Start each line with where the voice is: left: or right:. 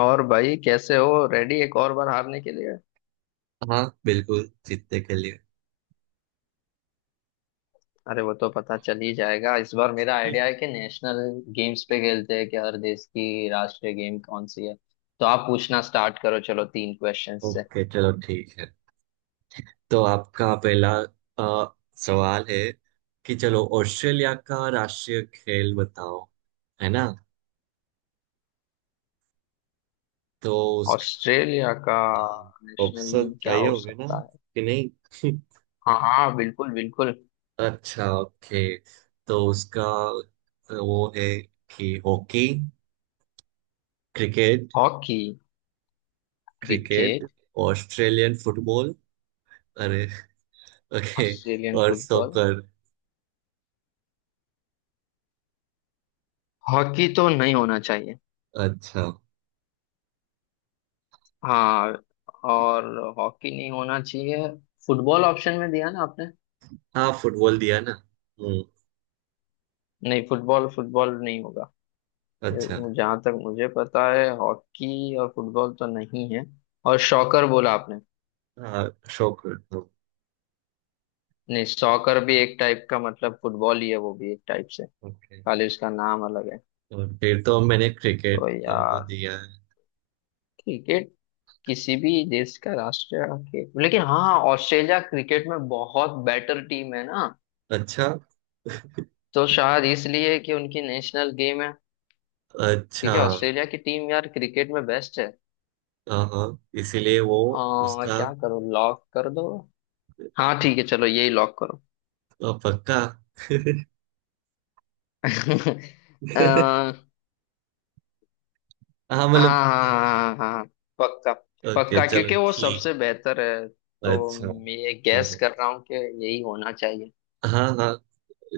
left: और भाई कैसे हो, रेडी एक और बार हारने के लिए।
right: हाँ बिल्कुल जीतने के लिए।
left: अरे वो तो पता चल ही जाएगा। इस बार मेरा आइडिया है कि नेशनल गेम्स पे खेलते हैं, कि हर देश की राष्ट्रीय गेम कौन सी है। तो आप पूछना स्टार्ट करो, चलो 3 क्वेश्चन से।
right: ओके, चलो ठीक है। तो आपका पहला अ, सवाल है कि चलो ऑस्ट्रेलिया का राष्ट्रीय खेल बताओ, है ना। तो उसका
left: ऑस्ट्रेलिया का नेशनल
right: ऑप्शन
left: गेम क्या
right: चाहिए
left: हो
right: होंगे ना
left: सकता है।
right: कि नहीं?
left: हाँ हाँ, बिल्कुल बिल्कुल।
right: अच्छा ओके। तो उसका वो है कि hockey, cricket,
left: hockey,
right: cricket,
left: cricket,
right: Australian football, अरे ओके
left: ऑस्ट्रेलियन
right: और
left: फुटबॉल।
right: सॉकर।
left: हॉकी तो नहीं होना चाहिए।
right: अच्छा,
left: हाँ, और हॉकी नहीं होना चाहिए। फुटबॉल ऑप्शन में दिया ना आपने।
right: हाँ फुटबॉल दिया ना। हम्म।
left: नहीं, फुटबॉल फुटबॉल नहीं होगा।
right: अच्छा,
left: जहाँ तक मुझे पता है, हॉकी और फुटबॉल तो नहीं है। और शॉकर बोला आपने।
right: हाँ शौक।
left: नहीं, सॉकर भी एक टाइप का मतलब फुटबॉल ही है, वो भी एक टाइप से।
right: ओके
left: खाली उसका नाम अलग है।
right: और फिर तो मैंने
left: तो
right: क्रिकेट वो
left: यार
right: दिया है।
left: क्रिकेट किसी भी देश का राष्ट्रीय खेल, लेकिन हाँ, ऑस्ट्रेलिया क्रिकेट में बहुत बेटर टीम है ना।
right: अच्छा।
left: तो शायद इसलिए कि उनकी नेशनल गेम है,
right: अच्छा।
left: क्योंकि ऑस्ट्रेलिया की टीम यार क्रिकेट में बेस्ट है।
right: हाँ हाँ, इसीलिए वो उसका
left: क्या करो, लॉक कर दो। हाँ ठीक है, चलो यही लॉक करो।
right: पक्का।
left: हाँ,
right: हाँ मतलब।
left: हाँ हाँ हाँ, पक्का।
right: ओके
left: पक्का,
right: चलो
left: क्योंकि वो
right: ठीक।
left: सबसे बेहतर है। तो
right: अच्छा।
left: मैं ये गैस
right: हाँ
left: कर रहा हूँ कि यही होना चाहिए।
right: हाँ हाँ हाँ।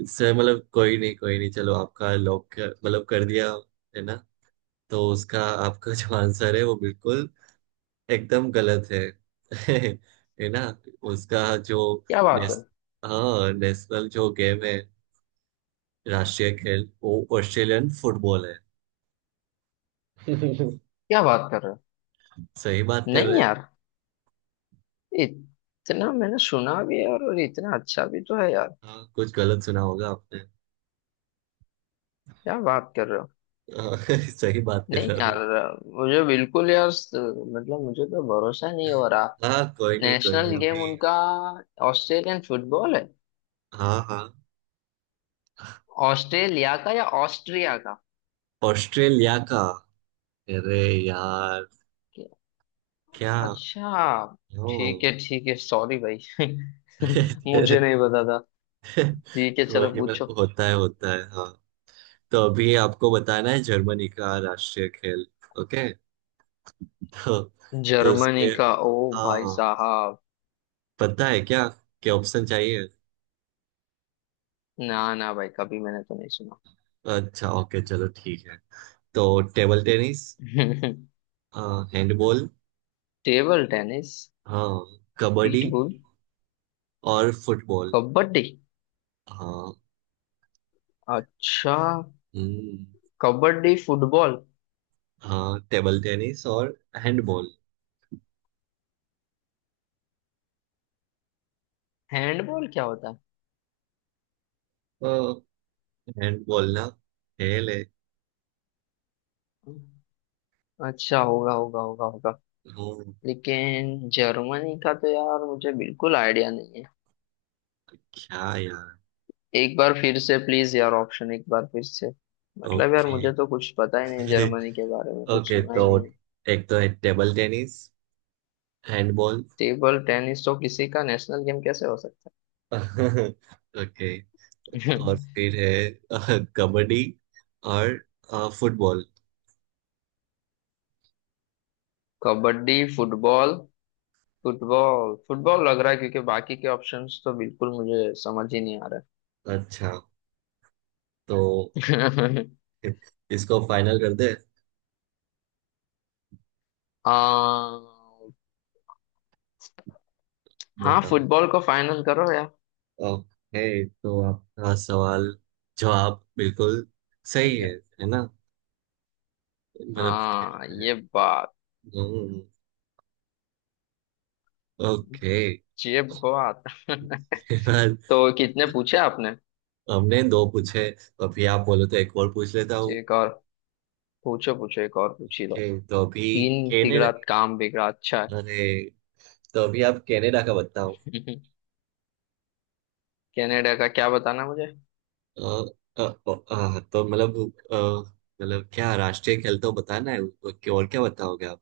right: इससे मतलब कोई नहीं कोई नहीं, चलो आपका लॉक मतलब कर दिया, है ना। तो उसका, आपका जो आंसर है वो बिल्कुल एकदम गलत है। है ना। उसका जो
left: क्या बात है।
right: नेस, हाँ नेशनल जो गेम है, राष्ट्रीय खेल, वो ऑस्ट्रेलियन फुटबॉल है।
left: क्या बात कर रहे हो।
right: सही बात कर रहे
left: नहीं
right: हैं।
left: यार, इतना मैंने सुना भी है और इतना अच्छा भी तो है यार।
right: हाँ कुछ गलत सुना होगा आपने।
left: क्या बात कर रहे हो।
right: हाँ, सही बात कर
left: नहीं
right: रहा
left: यार,
right: हूँ।
left: मुझे बिल्कुल यार मतलब मुझे तो भरोसा नहीं हो रहा।
right: हाँ कोई
left: नेशनल
right: नहीं
left: गेम
right: अभी।
left: उनका ऑस्ट्रेलियन फुटबॉल है।
right: हाँ हाँ।
left: ऑस्ट्रेलिया का या ऑस्ट्रिया का।
right: ऑस्ट्रेलिया का। अरे यार क्या,
left: अच्छा
right: ओ।
left: ठीक है ठीक है, सॉरी भाई।
right: कोई
left: मुझे नहीं पता था। ठीक है चलो
right: नहीं,
left: पूछो।
right: मतलब होता है होता है। हाँ, तो अभी आपको बताना है जर्मनी का राष्ट्रीय खेल। ओके। तो तो उसके,
left: जर्मनी का। ओ भाई
right: हाँ
left: साहब,
right: पता है क्या, क्या ऑप्शन चाहिए।
left: ना ना भाई, कभी मैंने तो नहीं सुना।
right: अच्छा ओके चलो ठीक है। तो table tennis, handball,
left: table tennis.
right: हाँ कबड्डी
left: पीटबुल।
right: और फुटबॉल।
left: कबड्डी।
right: हाँ।
left: अच्छा।
right: हम्म।
left: कबड्डी, फुटबॉल।
right: हाँ टेबल टेनिस और हैंडबॉल।
left: हैंडबॉल क्या होता
right: हैंडबॉल ना खेल है।
left: है। अच्छा, होगा होगा होगा होगा।
right: हम्म।
left: लेकिन जर्मनी का तो यार मुझे बिल्कुल आइडिया नहीं है।
right: क्या यार।
left: एक बार फिर से प्लीज यार, ऑप्शन एक बार फिर से। मतलब यार,
right: ओके।
left: मुझे तो कुछ पता ही नहीं जर्मनी के बारे में, कुछ
right: ओके
left: सुना ही
right: तो
left: नहीं।
right: एक तो है table tennis, handball.
left: Table tennis तो किसी का नेशनल गेम कैसे हो सकता
right: ओके
left: है।
right: और फिर है कबड्डी और football.
left: Kabaddi, football. Football football लग रहा है, क्योंकि बाकी के ऑप्शंस तो बिल्कुल मुझे समझ ही नहीं आ रहा
right: अच्छा तो
left: है।
right: इसको फाइनल कर दे।
left: आ, हाँ
right: बताओ।
left: फुटबॉल को फाइनल करो यार।
right: ओके तो आपका सवाल, जवाब बिल्कुल सही है
left: ज-
right: है ना। मतलब खेल
left: हाँ
right: है।
left: ये बात।
right: हम्म। ओके।
left: ये बात।
right: फिलहाल
left: तो कितने पूछे आपने।
right: हमने दो पूछे, अभी आप बोलो तो एक और पूछ लेता हूँ।
left: एक और। पूछो पूछो, एक और पूछ ही लो।
right: ओके तो अभी
left: तीन
right: कनाडा,
left: तिगड़ा काम बिगड़ा, अच्छा है।
right: अरे तो अभी आप कनाडा का बताओ।
left: कनाडा का क्या बताना मुझे।
right: अ, तो मतलब अ, मतलब क्या, राष्ट्रीय खेल तो बताना है उसको, कि और क्या बताओगे आप।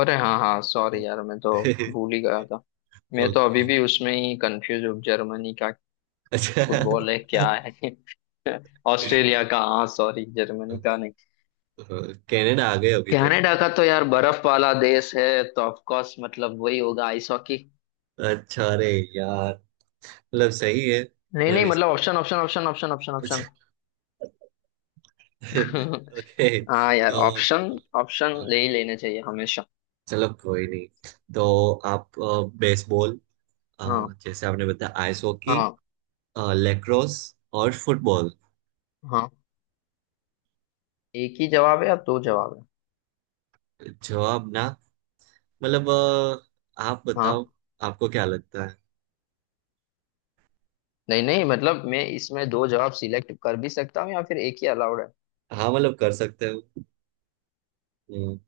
left: अरे हाँ हाँ, सॉरी यार, मैं तो भूल ही गया था। मैं तो
right: ओके।
left: अभी भी उसमें ही कंफ्यूज हूँ, जर्मनी का
right: अच्छा।
left: फुटबॉल है क्या है। ऑस्ट्रेलिया का, हाँ सॉरी जर्मनी का नहीं।
right: कनाडा आ गए अभी तो।
left: कनाडा का तो यार बर्फ वाला देश है, तो ऑफ कोर्स मतलब वही होगा, आइस हॉकी।
right: अच्छा अरे यार, मतलब सही है
left: नहीं नहीं,
right: मेरी।
left: मतलब option option option option option option.
right: Okay.
left: हाँ यार,
right: तो
left: ऑप्शन ऑप्शन ले ही लेने चाहिए हमेशा।
right: चलो कोई नहीं। तो आप बेसबॉल, अ,
left: हाँ
right: जैसे आपने बताया आइस हॉकी,
left: हाँ
right: लेक्रोस और फुटबॉल।
left: हाँ। एक ही जवाब है या दो जवाब है।
right: जवाब ना, मतलब आप
left: हाँ,
right: बताओ, आपको क्या लगता है।
left: नहीं नहीं, मतलब मैं इसमें दो जवाब सिलेक्ट कर भी सकता हूँ या फिर एक ही अलाउड है।
right: हाँ मतलब कर सकते हो। हम्म।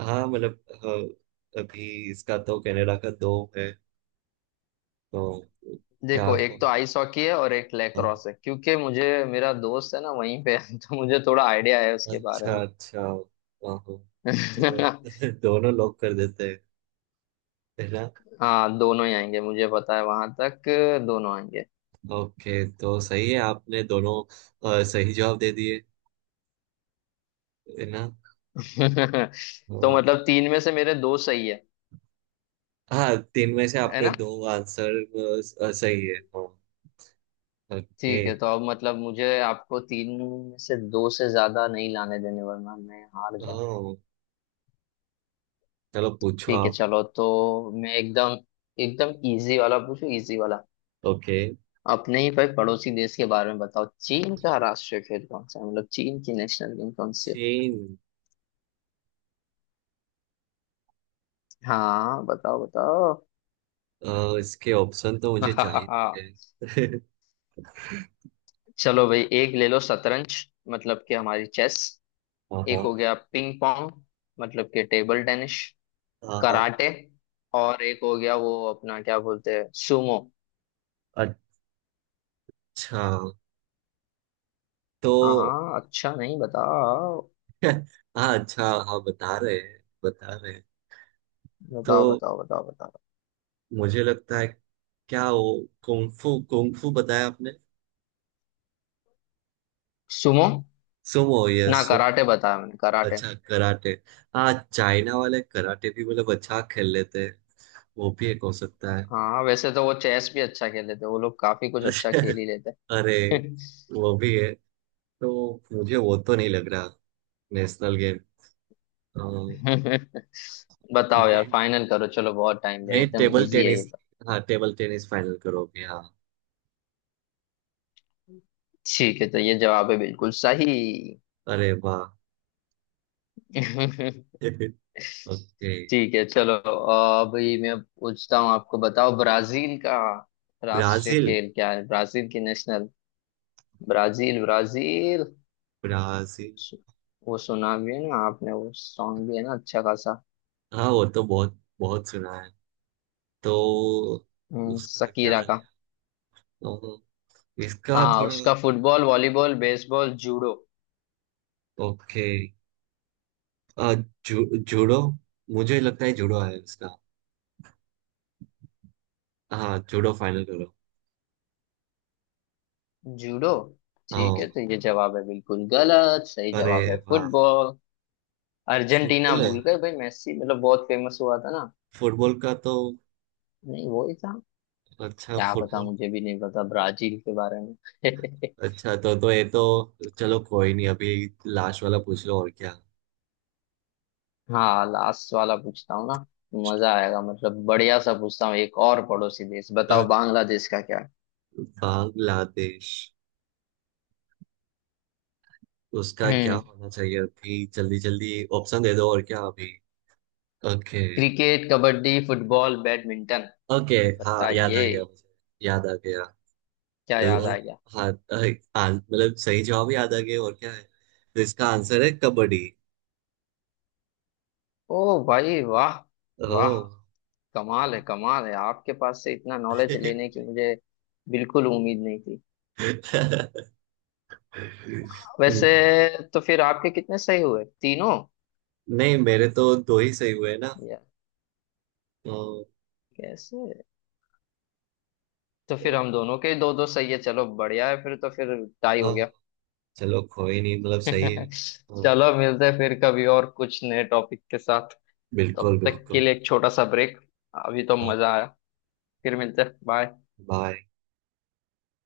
right: हाँ मतलब अभी इसका तो कनाडा का दो है। तो क्या
left: देखो, एक तो
right: कौन।
left: आइस हॉकी है और एक
right: हाँ,
left: लैक्रोस है, क्योंकि मुझे मेरा दोस्त है ना वहीं पे है, तो मुझे थोड़ा आइडिया है उसके बारे
right: अच्छा
left: में।
right: अच्छा। वाह तो दो, दोनों लोग कर देते हैं, है ना।
left: हाँ दोनों ही आएंगे, मुझे पता है वहां तक। दोनों आएंगे।
right: ओके तो सही है आपने दोनों, सही जवाब दे दिए, है ना।
left: तो
right: हाँ।
left: मतलब 3 में से मेरे 2 सही है
right: हाँ, तीन में से
left: है
right: आपके
left: ना।
right: दो आंसर सही है। हाँ ओके।
left: ठीक है, तो अब मतलब मुझे आपको 3 में से 2 से ज्यादा नहीं लाने देने, वरना मैं हार जाऊंगा।
right: हाँ चलो पूछो
left: ठीक है
right: आप।
left: चलो, तो मैं एकदम एकदम इजी वाला पूछूं, इजी वाला।
right: ओके।
left: अपने ही भाई पड़ोसी देश के बारे में बताओ, चीन का राष्ट्रीय खेल कौन सा है, मतलब चीन की नेशनल गेम कौन सी है।
right: चीन।
left: हाँ बताओ बताओ।
right: इसके ऑप्शन तो मुझे चाहिए थे।
left: चलो भाई, एक ले लो शतरंज, मतलब कि हमारी चेस।
right: हाँ
left: एक हो
right: हाँ
left: गया पिंग पोंग, मतलब कि टेबल टेनिस।
right: हाँ हाँ।
left: कराटे। और एक हो गया वो अपना क्या बोलते हैं, सुमो।
right: अच्छा तो,
left: हाँ हाँ, अच्छा नहीं, बताओ।
right: हाँ अच्छा हाँ बता रहे हैं बता रहे हैं। तो
left: बताओ बताओ बताओ। बताओ
right: मुझे लगता है, क्या वो कुंफू, कुंफू बताया आपने?
left: सुमो,
right: सुमो, ये
left: ना
right: सुम।
left: कराटे बताया मैंने, कराटे।
right: अच्छा कराटे। हाँ चाइना वाले कराटे भी मतलब अच्छा खेल लेते हैं, वो भी एक हो सकता है।
left: हाँ वैसे तो वो चेस भी अच्छा खेले थे, वो लोग काफी कुछ अच्छा खेल ही लेते
right: अरे
left: हैं।
right: वो भी है। तो मुझे वो तो नहीं लग रहा नेशनल गेम।
left: बताओ यार,
right: मैं
left: फाइनल करो, चलो बहुत टाइम लिया,
right: मैं
left: एकदम
right: टेबल
left: इजी है ये
right: टेनिस।
left: तो।
right: हाँ टेबल टेनिस फाइनल करोगे। हाँ
left: ठीक है तो ये जवाब है बिल्कुल सही।
right: अरे वाह। ओके।
left: ठीक है चलो, अभी मैं पूछता हूँ आपको, बताओ ब्राजील का राष्ट्रीय
right: ब्राजील,
left: खेल क्या है, ब्राजील की नेशनल। Brazil Brazil.
right: ब्राजील।
left: वो सुना भी है ना आपने, वो सॉन्ग भी है ना अच्छा खासा।
right: हाँ वो तो बहुत बहुत सुना है। तो उसका क्या,
left: शकीरा।
right: तो इसका
left: हाँ
right: थोड़ा।
left: उसका football, volleyball, baseball, judo.
right: Okay. आ, जूडो। मुझे लगता है जूडो है इसका। हाँ जूडो फाइनल करो।
left: जूडो। ठीक
right: हाँ
left: है तो ये जवाब है बिल्कुल गलत, सही
right: अरे
left: जवाब है
right: वाह।
left: फुटबॉल। अर्जेंटीना
right: फुटबॉल है?
left: भूल गए भाई, मेसी मतलब बहुत फेमस हुआ था ना।
right: फुटबॉल का तो।
left: नहीं वो ही था।
right: अच्छा
left: क्या पता,
right: फुटबॉल।
left: मुझे भी नहीं पता ब्राजील के बारे में।
right: अच्छा तो ये तो, चलो कोई नहीं अभी, लास्ट वाला पूछ लो और क्या।
left: हाँ लास्ट वाला पूछता हूँ ना। मजा आएगा, मतलब बढ़िया सा पूछता हूँ, एक और पड़ोसी देश बताओ,
right: Okay.
left: बांग्लादेश का क्या है?
right: बांग्लादेश, उसका क्या
left: हम्म।
right: होना चाहिए, अभी जल्दी जल्दी ऑप्शन दे दो और क्या अभी। Okay.
left: Cricket, kabaddi, football, badminton.
right: Okay. हाँ याद आ
left: बताइए।
right: गया मुझे, याद आ गया।
left: क्या याद
right: और
left: आ गया।
right: हाँ मतलब सही जवाब याद आ गया और क्या है। तो इसका आंसर है कबड्डी।
left: ओ भाई वाह। वाह,
right: ओह।
left: कमाल है, कमाल है, आपके पास से इतना नॉलेज लेने की मुझे बिल्कुल उम्मीद नहीं थी वैसे।
right: हम्म।
left: तो फिर आपके कितने सही हुए, तीनों
right: नहीं मेरे तो दो ही सही हुए ना।
left: या?
right: तो,
left: कैसे। तो फिर हम दोनों के 2-2 सही है, चलो बढ़िया है, फिर तो फिर टाई हो
right: हाँ
left: गया।
right: चलो कोई नहीं मतलब सही है। हाँ,
left: चलो मिलते हैं फिर कभी और कुछ नए टॉपिक के साथ। तब
right: बिल्कुल
left: तक के
right: बिल्कुल।
left: लिए एक छोटा सा ब्रेक। अभी तो
right: हाँ।
left: मजा आया। फिर मिलते हैं, बाय।
right: बाय।